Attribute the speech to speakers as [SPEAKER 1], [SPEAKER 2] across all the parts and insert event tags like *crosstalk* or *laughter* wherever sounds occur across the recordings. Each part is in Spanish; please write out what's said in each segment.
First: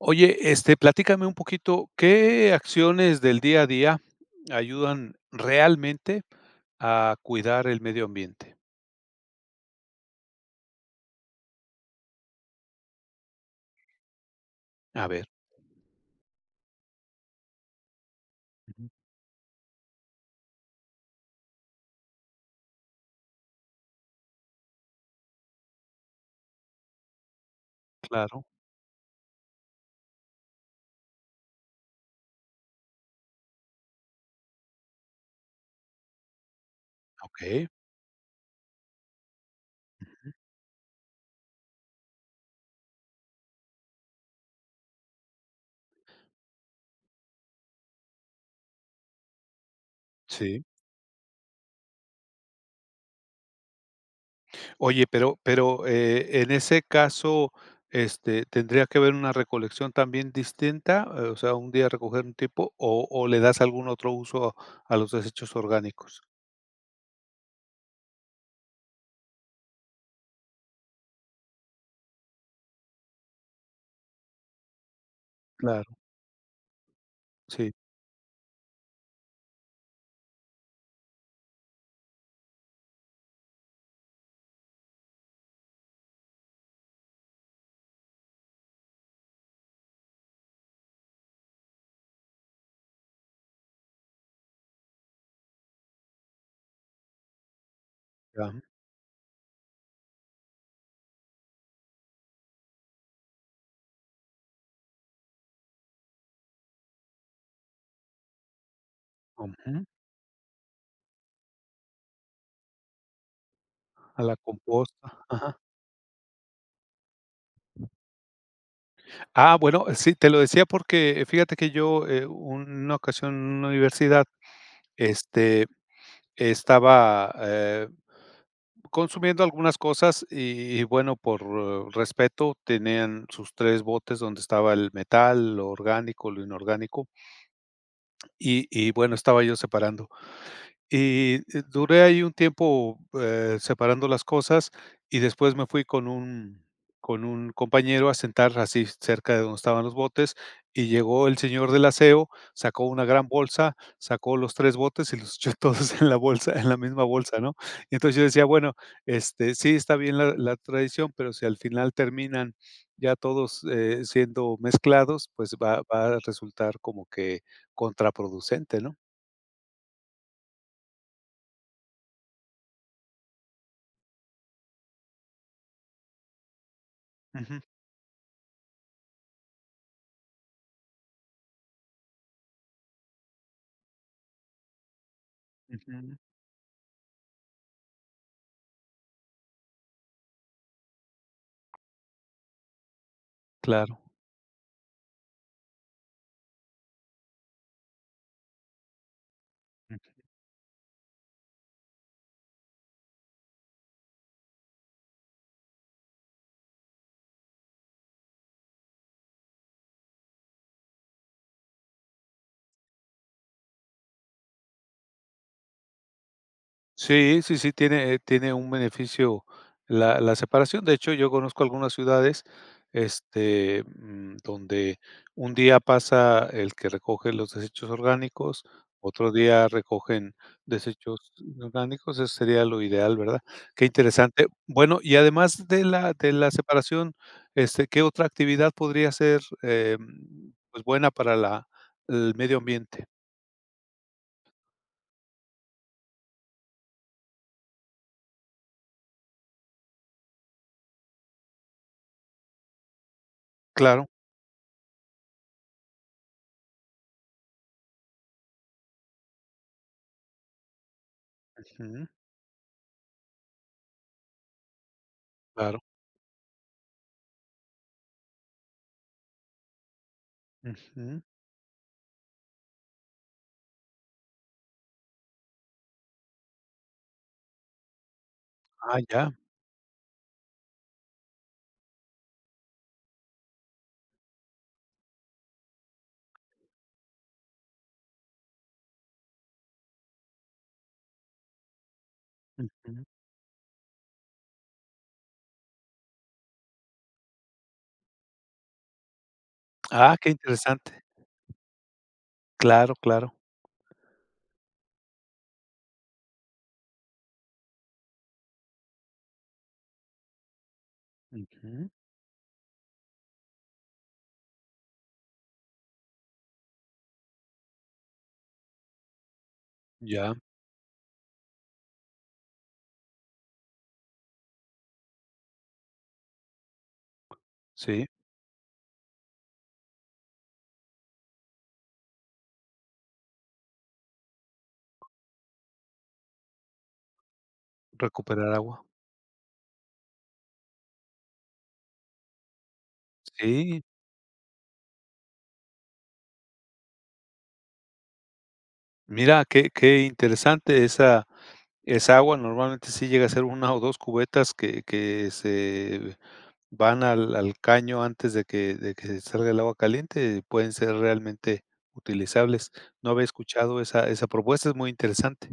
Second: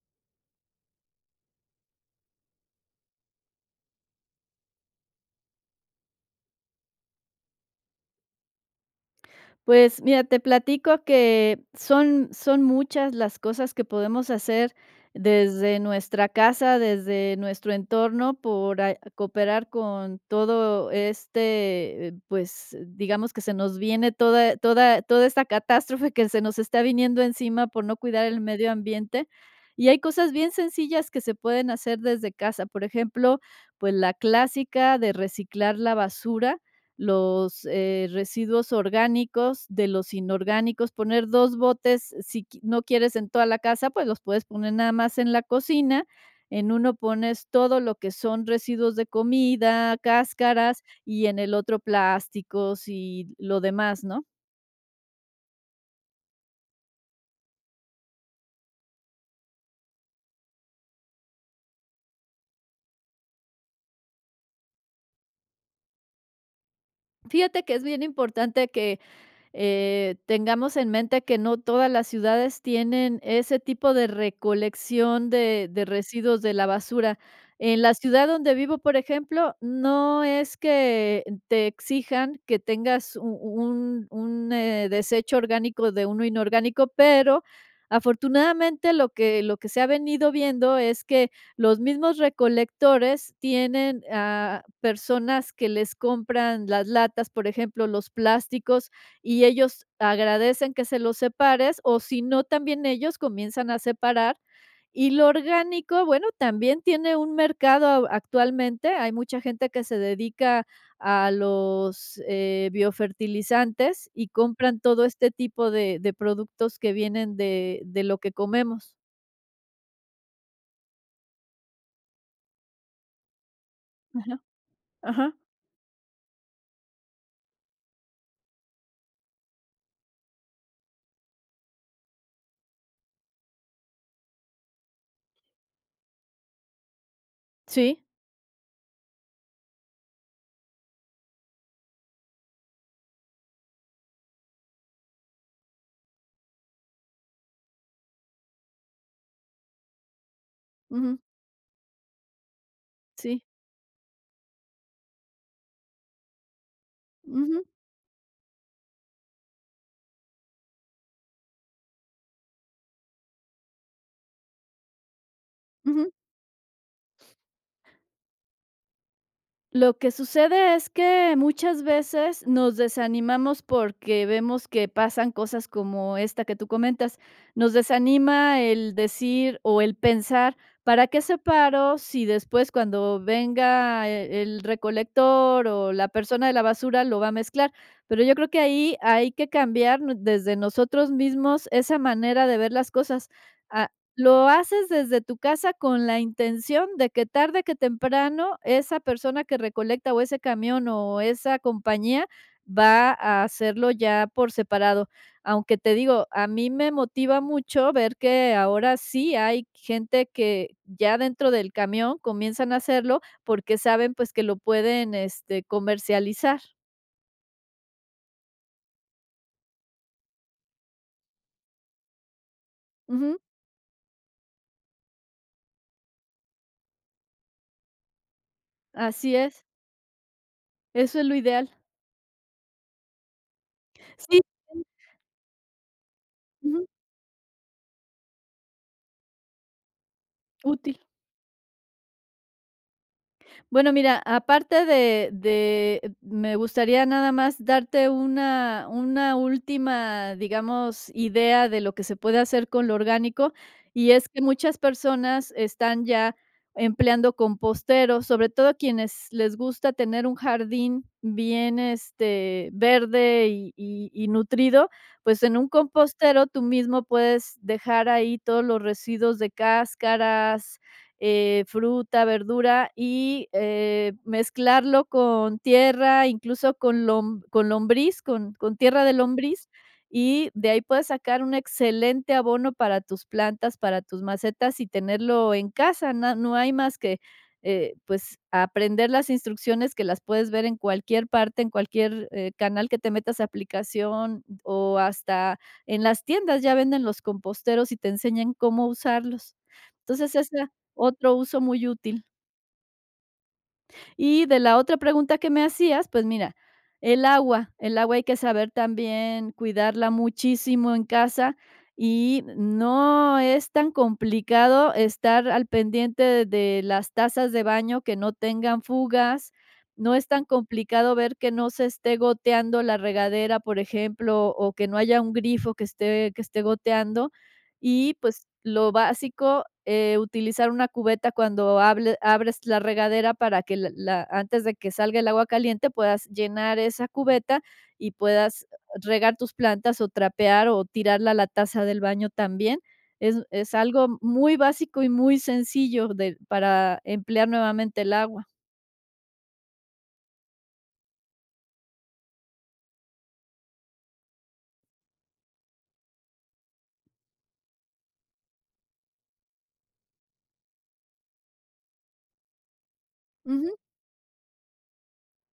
[SPEAKER 1] Oye, platícame un poquito, ¿qué acciones del día a día ayudan realmente a cuidar el medio ambiente?
[SPEAKER 2] Pues mira, te platico que son muchas las cosas que podemos hacer
[SPEAKER 1] A ver.
[SPEAKER 2] desde nuestra casa, desde nuestro entorno, por
[SPEAKER 1] Ujú.
[SPEAKER 2] a cooperar con todo digamos que se nos viene toda esta catástrofe que se nos está viniendo encima por no cuidar el
[SPEAKER 1] Claro,
[SPEAKER 2] medio ambiente. Y hay cosas bien sencillas que se pueden hacer desde casa. Por ejemplo, pues, la clásica de reciclar la basura, los,
[SPEAKER 1] okey,
[SPEAKER 2] residuos orgánicos de los inorgánicos, poner 2 botes, si qui no quieres en toda la casa, pues los puedes poner nada más en la cocina, en uno pones todo lo que son residuos de comida,
[SPEAKER 1] sí.
[SPEAKER 2] cáscaras, y en el otro plásticos y lo demás, ¿no?
[SPEAKER 1] Oye, pero, en ese caso, ¿tendría que haber una recolección también distinta? O sea, un día recoger un tipo, ¿o le das algún otro uso a los desechos orgánicos?
[SPEAKER 2] Fíjate que es bien importante que tengamos en mente que no todas las ciudades tienen ese tipo de recolección de
[SPEAKER 1] Claro,
[SPEAKER 2] residuos de la basura.
[SPEAKER 1] sí,
[SPEAKER 2] En la ciudad donde vivo, por ejemplo, no es que te exijan que tengas un, un desecho orgánico de uno inorgánico, pero afortunadamente lo que se ha venido viendo es que los mismos recolectores tienen a personas que les compran las latas, por ejemplo, los
[SPEAKER 1] ya,
[SPEAKER 2] plásticos y ellos agradecen que se los separes, o si no, también ellos comienzan a separar. Y lo orgánico, bueno, también tiene un mercado actualmente. Hay mucha gente
[SPEAKER 1] ujú,
[SPEAKER 2] que se dedica a los biofertilizantes
[SPEAKER 1] a
[SPEAKER 2] y
[SPEAKER 1] la
[SPEAKER 2] compran todo
[SPEAKER 1] composta.
[SPEAKER 2] este tipo de productos que vienen de lo que comemos.
[SPEAKER 1] Ah, bueno, sí, te lo decía porque fíjate que yo, una ocasión en una universidad,
[SPEAKER 2] Ajá, ajá.
[SPEAKER 1] este, estaba, consumiendo algunas cosas y bueno, por respeto, tenían sus tres botes donde estaba el metal, lo orgánico, lo inorgánico,
[SPEAKER 2] Sí,
[SPEAKER 1] y bueno, estaba yo separando. Y, duré ahí un tiempo, separando las cosas, y después me fui con un compañero a sentar así cerca de donde estaban los botes, y
[SPEAKER 2] ujú,
[SPEAKER 1] llegó el señor del aseo, sacó una gran
[SPEAKER 2] sí.
[SPEAKER 1] bolsa, sacó los 3 botes y los echó *laughs* todos en la bolsa, en la misma bolsa, ¿no?
[SPEAKER 2] Ujú,
[SPEAKER 1] Y entonces yo decía: "Bueno, sí está bien la la tradición, pero si al final terminan ya todos, siendo mezclados, pues va
[SPEAKER 2] ujú.
[SPEAKER 1] va a resultar como que contraproducente", ¿no?
[SPEAKER 2] Lo que sucede es que muchas veces nos desanimamos porque vemos que pasan cosas como esta que tú comentas.
[SPEAKER 1] Ujú,
[SPEAKER 2] Nos desanima el decir o el pensar, ¿para qué separo si después cuando venga el recolector o la
[SPEAKER 1] ujú,
[SPEAKER 2] persona de la basura lo va a mezclar? Pero yo creo que ahí hay que cambiar desde nosotros mismos esa manera de ver las cosas.
[SPEAKER 1] claro.
[SPEAKER 2] Lo haces desde tu casa con la intención de que tarde que temprano esa persona que recolecta o ese camión o esa compañía va a hacerlo ya por separado. Aunque te digo, a mí me motiva mucho ver que ahora sí hay gente que ya dentro del camión comienzan a hacerlo porque saben pues que lo pueden este comercializar.
[SPEAKER 1] Sí, sí, sí, tiene, tiene un beneficio la, la separación. De hecho, yo conozco algunas ciudades,
[SPEAKER 2] Ujú,
[SPEAKER 1] donde un día pasa el que recoge los desechos orgánicos, otro
[SPEAKER 2] así es,
[SPEAKER 1] día recogen
[SPEAKER 2] eso es
[SPEAKER 1] desechos
[SPEAKER 2] lo ideal.
[SPEAKER 1] orgánicos, eso sería lo ideal, ¿verdad? Qué
[SPEAKER 2] Sí,
[SPEAKER 1] interesante. Bueno, y además de la
[SPEAKER 2] ujú,
[SPEAKER 1] separación, ¿qué otra actividad podría ser pues
[SPEAKER 2] útil.
[SPEAKER 1] buena para la, el medio ambiente?
[SPEAKER 2] Bueno, mira, aparte de me gustaría nada más darte una última, digamos, idea de lo que se puede hacer con lo orgánico,
[SPEAKER 1] Claro,
[SPEAKER 2] y es que muchas personas están ya empleando composteros, sobre todo quienes les gusta tener un jardín bien,
[SPEAKER 1] ujú,
[SPEAKER 2] este, verde y nutrido, pues en un
[SPEAKER 1] claro.
[SPEAKER 2] compostero tú mismo puedes dejar ahí todos los residuos de cáscaras,
[SPEAKER 1] Ujú,
[SPEAKER 2] fruta, verdura y, mezclarlo con tierra, incluso con lom con lombriz, con
[SPEAKER 1] ah,
[SPEAKER 2] tierra de
[SPEAKER 1] ya.
[SPEAKER 2] lombriz, y de ahí puedes sacar un excelente abono para tus plantas, para tus macetas y tenerlo en casa. Na No hay más que, aprender las instrucciones que las puedes ver en cualquier parte, en cualquier, canal que
[SPEAKER 1] Ujú.
[SPEAKER 2] te metas, a aplicación o hasta en las tiendas ya venden los composteros y te enseñan cómo usarlos.
[SPEAKER 1] Ah, qué
[SPEAKER 2] Entonces, esa
[SPEAKER 1] interesante.
[SPEAKER 2] otro uso muy útil.
[SPEAKER 1] Claro, claro.
[SPEAKER 2] Y de la otra pregunta que me hacías, pues mira, el agua hay que saber también cuidarla muchísimo en casa
[SPEAKER 1] Ujú.
[SPEAKER 2] y no es tan complicado estar al pendiente de las tazas de baño que no tengan fugas. No es
[SPEAKER 1] Ya,
[SPEAKER 2] tan complicado ver que no se esté goteando la regadera, por ejemplo, o que no haya un grifo que esté goteando.
[SPEAKER 1] sí,
[SPEAKER 2] Y, pues, lo básico, utilizar una cubeta cuando hable abres la regadera para que la antes de que salga el agua caliente, puedas llenar esa cubeta y
[SPEAKER 1] recuperar
[SPEAKER 2] puedas
[SPEAKER 1] agua.
[SPEAKER 2] regar tus plantas, o trapear, o tirarla a la taza del baño también. Es
[SPEAKER 1] Sí,
[SPEAKER 2] algo muy básico y muy sencillo de para emplear nuevamente el agua.
[SPEAKER 1] mira, qué interesante esa esa agua. Normalmente sí llega a ser una o 2 cubetas que se van al al caño antes de que salga el agua caliente, pueden ser realmente utilizables. No había
[SPEAKER 2] Ujú.
[SPEAKER 1] escuchado esa esa propuesta, es muy interesante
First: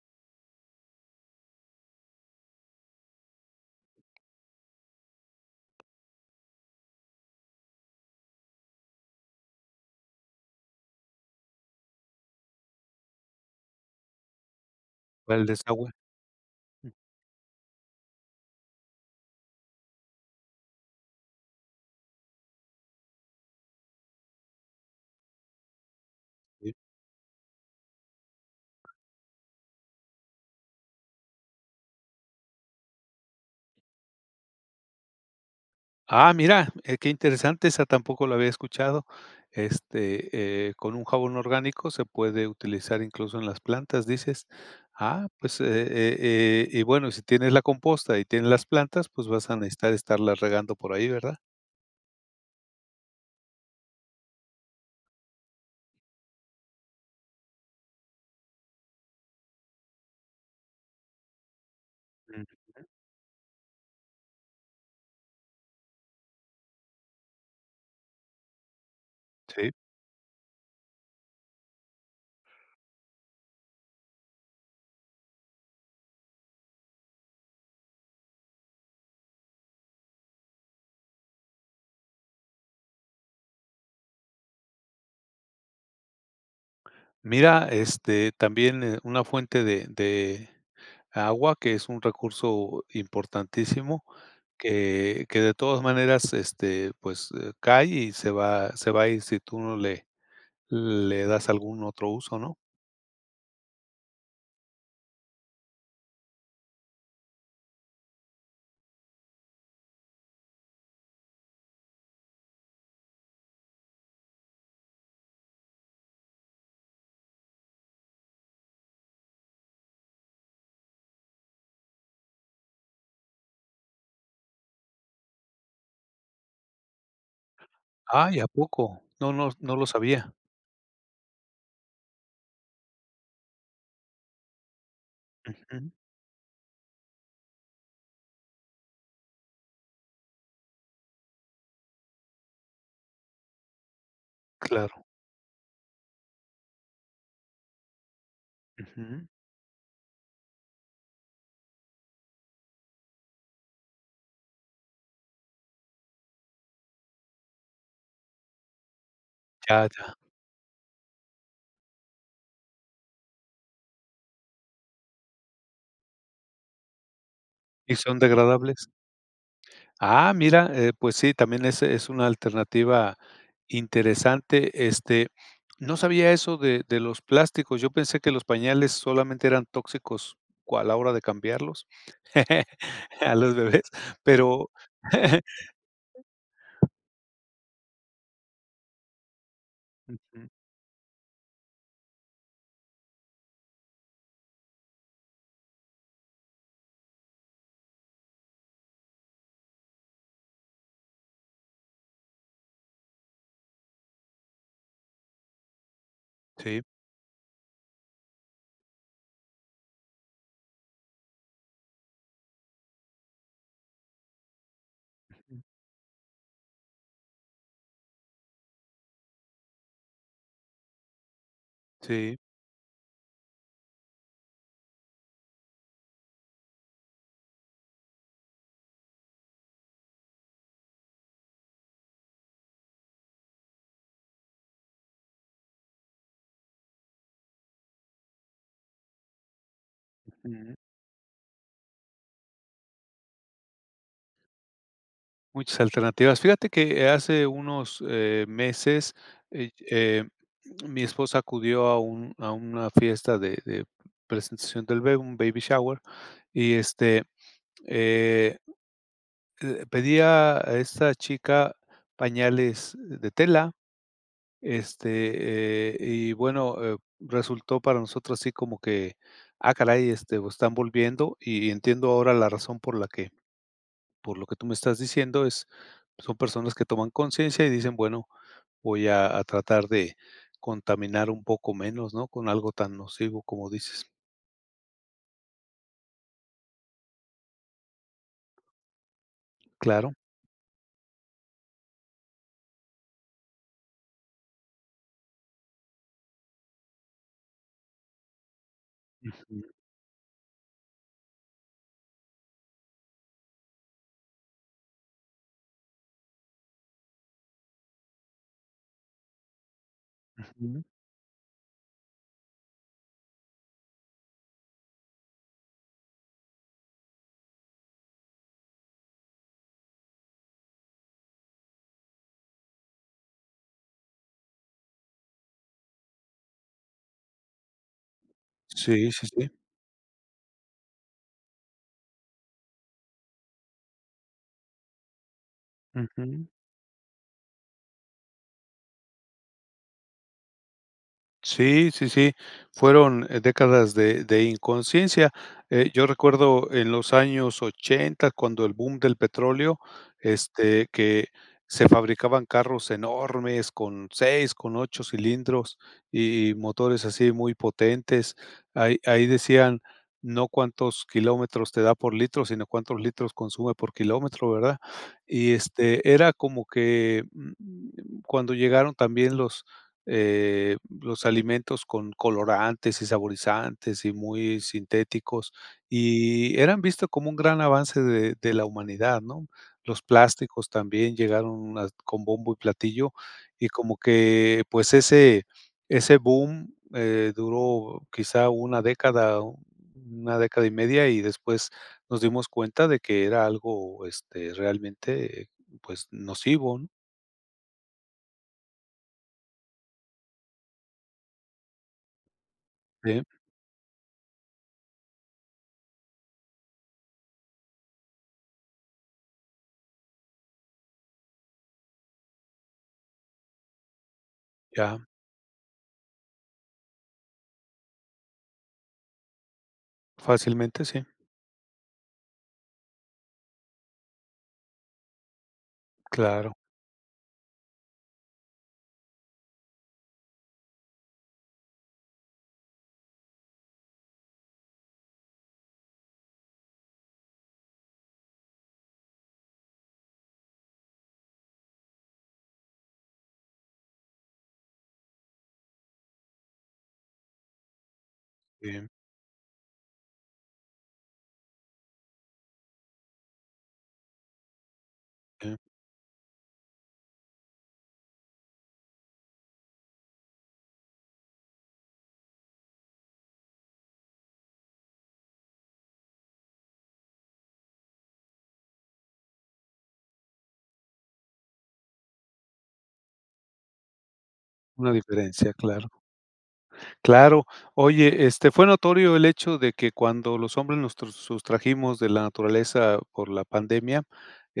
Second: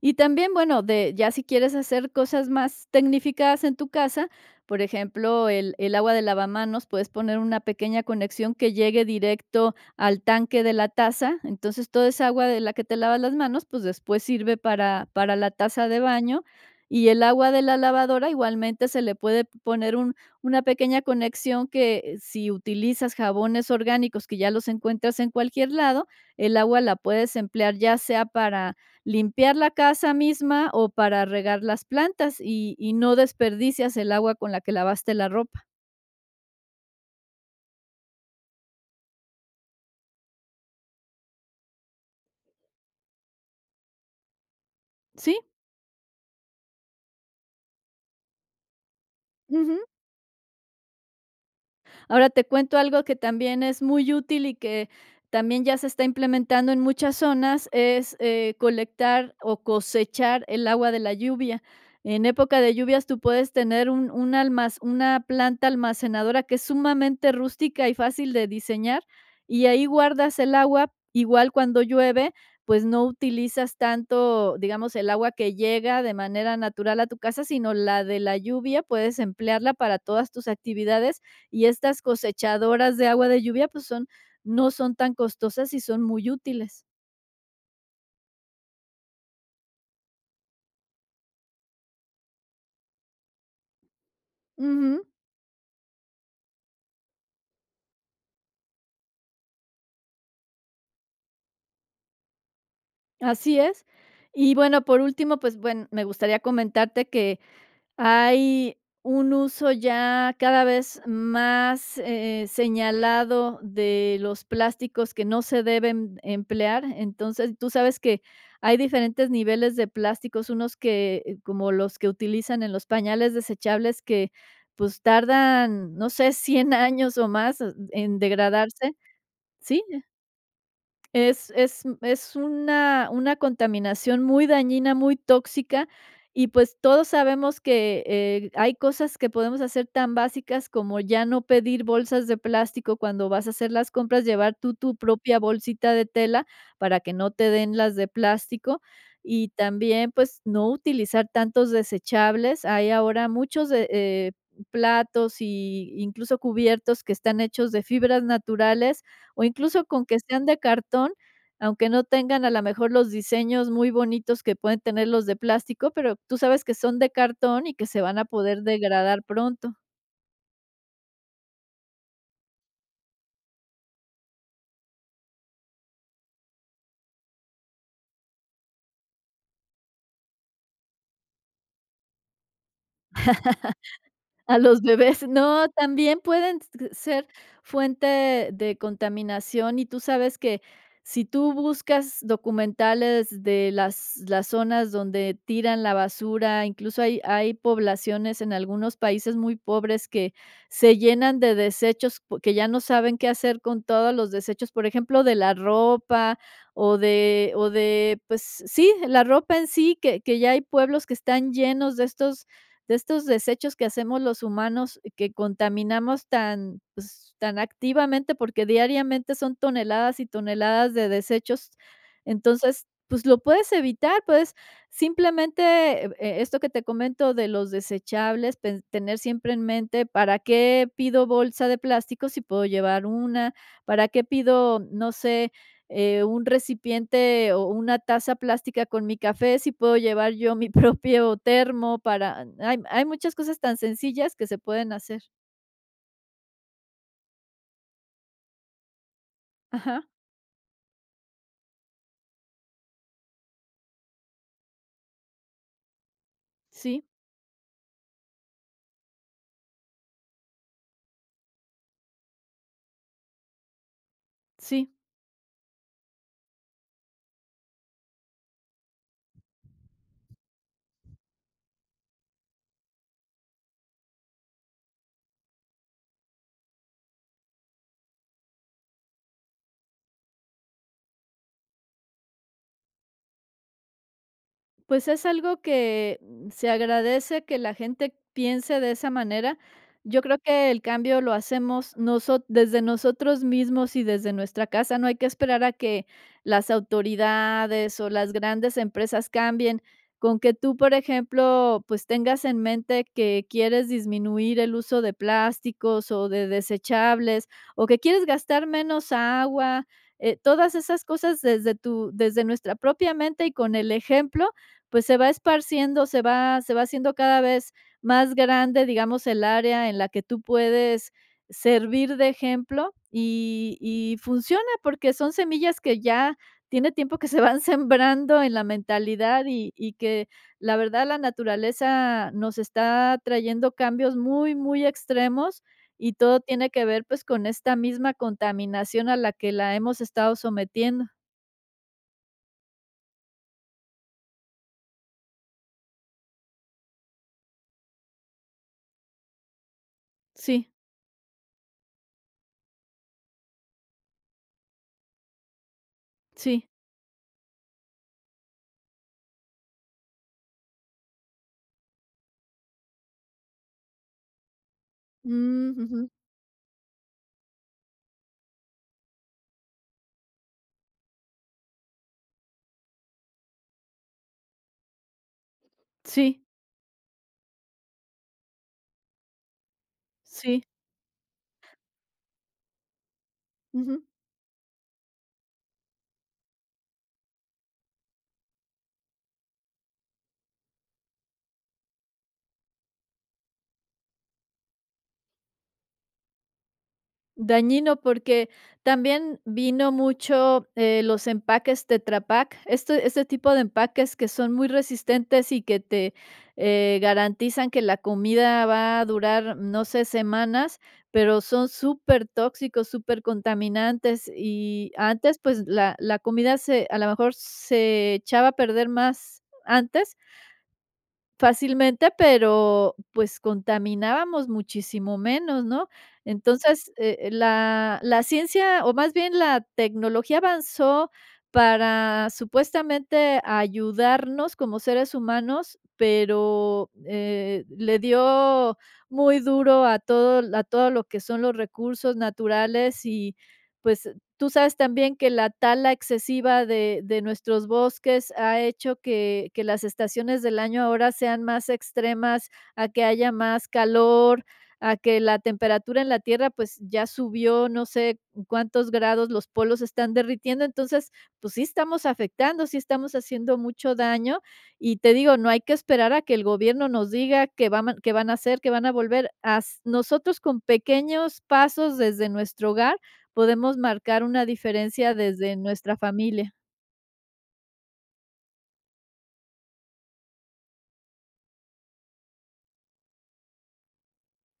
[SPEAKER 2] Y también, bueno, de ya si quieres hacer cosas más tecnificadas en tu casa, por ejemplo, el agua de lavamanos, puedes poner una pequeña conexión que llegue directo al tanque de la taza. Entonces, toda esa agua de la que te lavas las manos, pues después sirve para
[SPEAKER 1] para el
[SPEAKER 2] la taza
[SPEAKER 1] desagüe.
[SPEAKER 2] de baño. Y el agua de la lavadora igualmente se le puede poner una pequeña conexión que si utilizas jabones orgánicos que ya los encuentras en cualquier lado, el agua la puedes emplear ya sea para limpiar la casa misma o para regar las plantas y no desperdicias el agua con la que lavaste la ropa.
[SPEAKER 1] Ah, mira, qué interesante, esa tampoco la había escuchado. Con un jabón orgánico se puede utilizar incluso en las plantas, dices. Ah,
[SPEAKER 2] Sí,
[SPEAKER 1] pues, y bueno, si tienes la composta y tienes las plantas, pues vas a
[SPEAKER 2] ujú.
[SPEAKER 1] necesitar estarlas regando por ahí, ¿verdad?
[SPEAKER 2] Ahora te cuento algo que también es muy útil y que también ya se está implementando en muchas zonas, es colectar o cosechar el agua de la lluvia. En
[SPEAKER 1] Mm.
[SPEAKER 2] época de lluvias tú puedes tener un una planta almacenadora que es sumamente rústica y fácil de diseñar y
[SPEAKER 1] Sí.
[SPEAKER 2] ahí guardas el agua, igual cuando llueve, pues no utilizas tanto, digamos, el agua que llega de manera natural a tu casa, sino la de la lluvia, puedes emplearla para todas tus actividades y estas cosechadoras de agua de lluvia, pues son no son tan costosas y son muy útiles.
[SPEAKER 1] Mira, también, una fuente de agua, que es un recurso importantísimo,
[SPEAKER 2] Ujú,
[SPEAKER 1] que de todas maneras, pues, cae y se va a ir si tú no le le das algún otro uso, ¿no?
[SPEAKER 2] así es. Y bueno, por último, pues, bueno, me gustaría comentarte que hay un uso ya cada vez más, señalado de los plásticos que no se deben emplear. Entonces, tú sabes que hay diferentes niveles de plásticos, unos que como los que utilizan en los pañales desechables que, pues, tardan, no sé, 100 años o más en
[SPEAKER 1] Ay, ¿a
[SPEAKER 2] degradarse.
[SPEAKER 1] poco? No, no, no
[SPEAKER 2] Sí.
[SPEAKER 1] lo sabía.
[SPEAKER 2] Es una contaminación muy dañina, muy
[SPEAKER 1] Ujú,
[SPEAKER 2] tóxica, y pues todos sabemos que, hay cosas que podemos hacer tan básicas como ya no pedir bolsas de plástico cuando vas a hacer las compras, llevar tú tu
[SPEAKER 1] claro,
[SPEAKER 2] propia bolsita de tela para que no te den las de plástico,
[SPEAKER 1] ujú.
[SPEAKER 2] y también, pues, no utilizar tantos desechables. Hay ahora muchos de platos y incluso cubiertos que están hechos de fibras naturales o incluso
[SPEAKER 1] Ya,
[SPEAKER 2] con
[SPEAKER 1] ya.
[SPEAKER 2] que sean de cartón, aunque no tengan a lo mejor los diseños muy bonitos que pueden tener los de plástico, pero tú sabes que son de cartón y que
[SPEAKER 1] ¿Y
[SPEAKER 2] se
[SPEAKER 1] son
[SPEAKER 2] van a poder
[SPEAKER 1] degradables?
[SPEAKER 2] degradar pronto.
[SPEAKER 1] Ah, mira, pues sí, también es una alternativa interesante, no sabía eso de los plásticos, yo pensé que los pañales solamente eran tóxicos cua a la hora de cambiarlos *laughs* a los bebés,
[SPEAKER 2] A
[SPEAKER 1] pero
[SPEAKER 2] los bebés.
[SPEAKER 1] *laughs*
[SPEAKER 2] No, también pueden s ser fuente de contaminación, y tú sabes
[SPEAKER 1] ujú,
[SPEAKER 2] que si tú buscas documentales de las zonas donde tiran la basura, incluso hay poblaciones en algunos países muy pobres que se llenan de desechos, que ya no saben qué hacer con todos los desechos, por ejemplo, de la ropa
[SPEAKER 1] sí,
[SPEAKER 2] o de, pues sí, la ropa en sí, que ya hay pueblos que están llenos de estos desechos que hacemos los humanos, que contaminamos tan, pues, tan activamente, porque diariamente son toneladas y toneladas de desechos.
[SPEAKER 1] sí,
[SPEAKER 2] Entonces, pues lo puedes evitar, puedes simplemente, esto que te comento de los desechables, tener siempre en mente, ¿para qué pido bolsa de plástico si puedo llevar una? ¿Para qué pido, no sé, un recipiente o una taza plástica con mi café, si puedo llevar yo mi *laughs* propio termo para hay hay muchas cosas tan sencillas que se pueden hacer.
[SPEAKER 1] muchas alternativas. Fíjate que hace unos, meses, eh,
[SPEAKER 2] Ajá,
[SPEAKER 1] eh, mi esposa acudió a un a una fiesta de presentación del bebé, un baby shower, y,
[SPEAKER 2] sí,
[SPEAKER 1] eh, pedía a esta chica pañales de tela,
[SPEAKER 2] sí.
[SPEAKER 1] y bueno, resultó para nosotros así como que, ah, caray, pues, están volviendo, y entiendo ahora la razón por la que por lo que tú me estás diciendo, es son personas que toman conciencia y dicen, bueno, voy a tratar de contaminar un poco menos, ¿no? Con algo tan nocivo como dices.
[SPEAKER 2] Pues es algo que mm, se agradece que la gente piense de esa manera.
[SPEAKER 1] Claro.
[SPEAKER 2] Yo creo que el cambio lo hacemos desde nosotros mismos y desde nuestra casa. No hay que esperar a que las autoridades o las grandes empresas
[SPEAKER 1] Ujú,
[SPEAKER 2] cambien. Con que tú, por ejemplo, pues tengas en mente que quieres disminuir el uso de plásticos o de desechables o que quieres gastar menos agua, todas
[SPEAKER 1] ujú.
[SPEAKER 2] esas cosas desde desde nuestra propia mente y con el ejemplo pues se va esparciendo, se va haciendo cada vez más grande, digamos, el área en la que tú puedes servir de ejemplo y funciona, porque son semillas que ya tiene tiempo que se van *laughs* sembrando en la
[SPEAKER 1] Sí, sí,
[SPEAKER 2] mentalidad
[SPEAKER 1] sí.
[SPEAKER 2] y que la verdad la naturaleza nos está trayendo cambios muy, muy extremos y todo
[SPEAKER 1] Ujú.
[SPEAKER 2] tiene que ver, pues, con esta misma contaminación a la que la hemos estado sometiendo.
[SPEAKER 1] Sí, sí, sí, fueron, décadas de inconsciencia. Yo recuerdo en los años 80 cuando el boom del petróleo,
[SPEAKER 2] Sí,
[SPEAKER 1] que se fabricaban carros enormes con 6, con 8 cilindros y
[SPEAKER 2] sí.
[SPEAKER 1] motores así muy potentes. Ahí decían, no cuántos kilómetros te da por litro, sino cuántos litros consume por kilómetro, ¿verdad? Y,
[SPEAKER 2] Mm, ujú.
[SPEAKER 1] era como que, mm, cuando llegaron también los alimentos con colorantes y saborizantes y muy sintéticos,
[SPEAKER 2] Sí,
[SPEAKER 1] y eran visto como un gran avance de la humanidad, ¿no? Los
[SPEAKER 2] sí.
[SPEAKER 1] plásticos también llegaron a con bombo y platillo, y como
[SPEAKER 2] Ujú.
[SPEAKER 1] que, pues, ese ese boom, duró quizá una década y media, y después nos dimos cuenta de que era algo, realmente, pues, nocivo, ¿no?
[SPEAKER 2] Dañino porque también vino mucho, los empaques Tetra Pak,
[SPEAKER 1] Sí,
[SPEAKER 2] este tipo de empaques que son muy resistentes y que te, garantizan que la comida va a durar, no sé, semanas, pero son súper tóxicos, supertóxicos, contaminantes y
[SPEAKER 1] ya,
[SPEAKER 2] antes, pues, la comida se a lo mejor se echaba a perder más antes.
[SPEAKER 1] fácilmente sí,
[SPEAKER 2] Fácilmente, pero, pues, contaminábamos muchísimo menos, ¿no?
[SPEAKER 1] claro.
[SPEAKER 2] Entonces, la ciencia, o más bien la tecnología avanzó para supuestamente ayudarnos como seres humanos, pero, le dio muy duro a todo lo que son los recursos naturales y, pues, tú sabes también que la tala excesiva de nuestros bosques ha
[SPEAKER 1] Sí,
[SPEAKER 2] hecho que las estaciones del año ahora sean más extremas, a que haya más calor, a que la
[SPEAKER 1] sí,
[SPEAKER 2] temperatura en la Tierra, pues, ya subió no sé cuántos grados, los polos están derritiendo. Entonces, pues sí estamos afectando, sí estamos haciendo mucho daño. Y te digo, no hay que esperar a que el gobierno nos diga que van a hacer, que van a volver. As nosotros con pequeños pasos desde nuestro hogar podemos marcar una
[SPEAKER 1] una
[SPEAKER 2] diferencia
[SPEAKER 1] diferencia,
[SPEAKER 2] desde
[SPEAKER 1] claro.
[SPEAKER 2] nuestra familia.
[SPEAKER 1] Claro. Oye, fue notorio el hecho de que cuando los hombres nos tr- sustrajimos de la naturaleza por la pandemia,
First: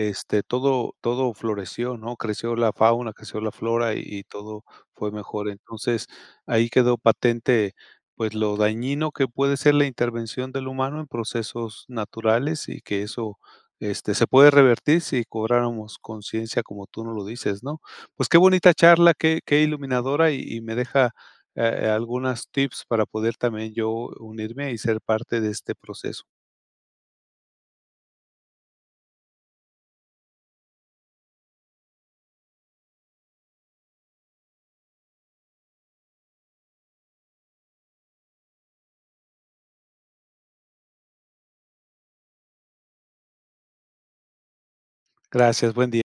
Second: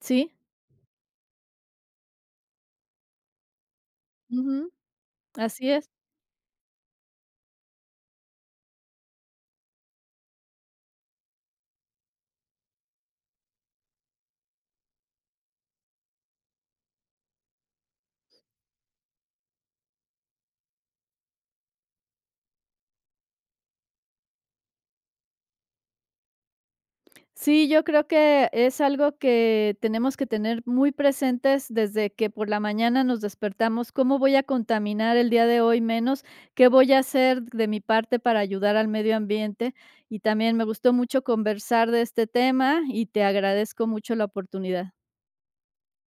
[SPEAKER 2] Sí,
[SPEAKER 1] todo, todo floreció, ¿no? Creció la fauna, creció la flora y todo
[SPEAKER 2] ujú,
[SPEAKER 1] fue mejor.
[SPEAKER 2] así es.
[SPEAKER 1] Entonces, ahí quedó patente, pues, lo dañino que puede ser la intervención del humano en procesos naturales y que eso, se puede revertir si cobráramos conciencia, como tú nos lo dices, ¿no? Pues qué bonita charla, qué, qué iluminadora y me deja algunas tips para poder también yo unirme y ser parte de este proceso.
[SPEAKER 2] Sí, yo creo que es algo que tenemos que tener muy presentes desde que por la mañana nos despertamos. ¿Cómo voy a contaminar el día de hoy menos? ¿Qué voy a hacer de mi parte para ayudar al medio ambiente? Y también me gustó mucho conversar de este tema y te agradezco mucho la oportunidad.
[SPEAKER 1] Gracias, buen día.